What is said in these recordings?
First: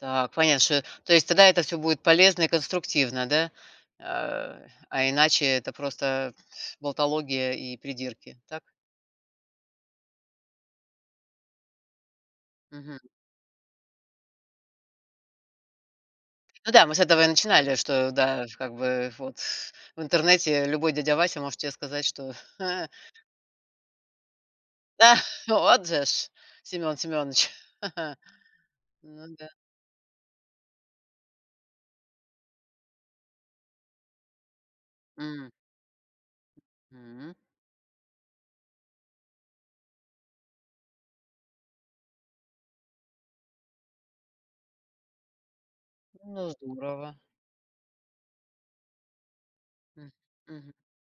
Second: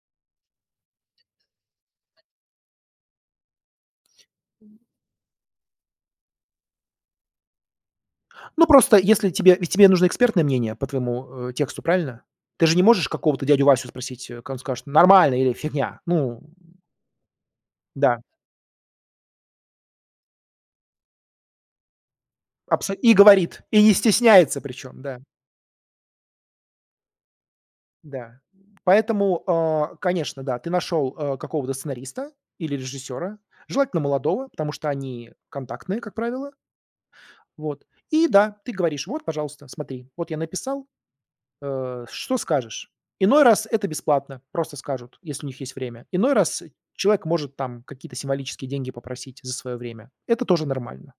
Так, понятно. Шо то есть тогда это всё будет полезно и конструктивно, да? А, а иначе это просто болтология и придирки, так? Ну просто, если тебе ведь тебе нужно экспертное мнение по твоему, э, тексту, правильно? Ты же не Мгм. можешь какого-то дядю Васю спросить, кад он скажет: "Нормально!" Или "Фигня!" Ну Ну да, мы с этого и начинали, что, Да. да, как бы вот в интернете любой дядя Вася может те сказать, что Абсо и говорит, и не стесняется причем, Да, да. вот же ж, Семён Семёныч! Да. Ну Поэтому, да. а, конечно, да, ты нашел, э, какого-то сценариста или режиссера, желательно молодого, потому что они М. контактные, как правило. М. Вот. И да, ты говоришь: "Вот, пожалуйста, смотри, вот я написал. А, что скажешь?" Иной раз это бесплатно, просто скажут, если у них есть время. Иной Ну, раз здорово. человек может, там, какие-то символические деньги попросить, за свое время. М. Это тоже Мгм. нормально.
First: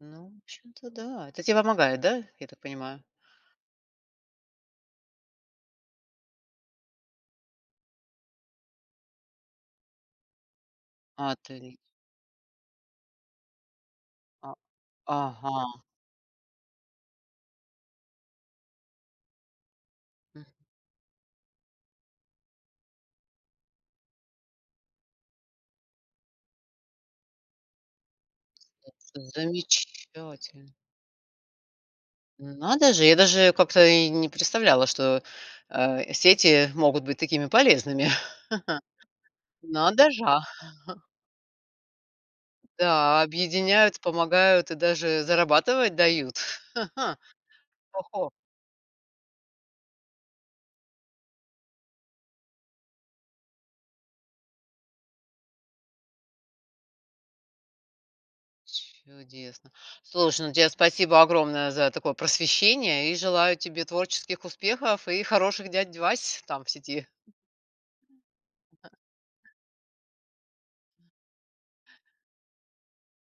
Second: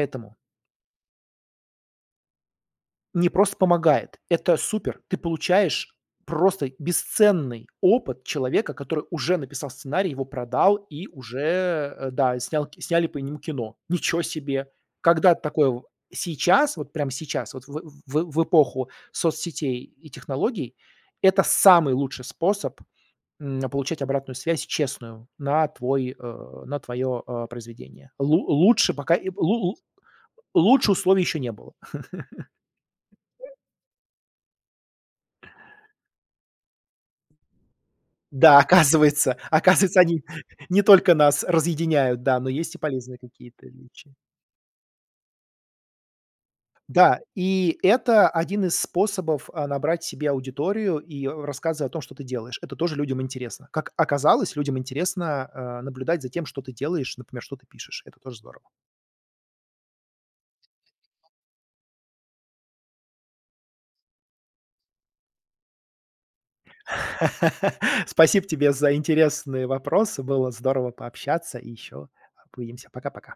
Ну, в общем-то, да. Это те помогает, да, я так понимаю? Не просто помогает. Это супер! Ты получаешь просто бесценный опыт человека, который уже написал сценарий, его продал и Отли уже, да, и снял сняли по нему кино. Ниче А. себе! Когда-то Ага. такое сейчас, вот прямо сейчас, вот в в эпоху соцсетей и Мгм. технологий- это самый лучший способ, м, получать обратную связь честную на твой а, на твое, а, произведение. Лу лучше пока и З лу лу замечательно. лучше условий еще не было. Ну надо же, я даже как-то и не представляла, что, а, сети могут быть такими полезными. Да, оказывается. Оказывается, надо они жа. не только нас разъединяют, да, но есть и полезные Да, какие-то объединяют, отличия. помогают и даже зарабатывать дают. Да, и Хо-хо! это один из способов, а, набрать себе аудиторию и, э, рассказы о том, что ты делаешь. Это тоже людям интересно. Как оказалось, людям интересно, а, наблюдать за тем, что ты делаешь, например, что ты пишешь. Это тоже здорово. Чудесно. Слушай, ну те спасибо огромное за такое просвещение, и желаю тебе творческих успехов и хороших дядь Вась там, в сети. Спасибо тебе за Да. интересные вопросы. Было здорово пообщаться, и ещё увидимся. Пока-пока.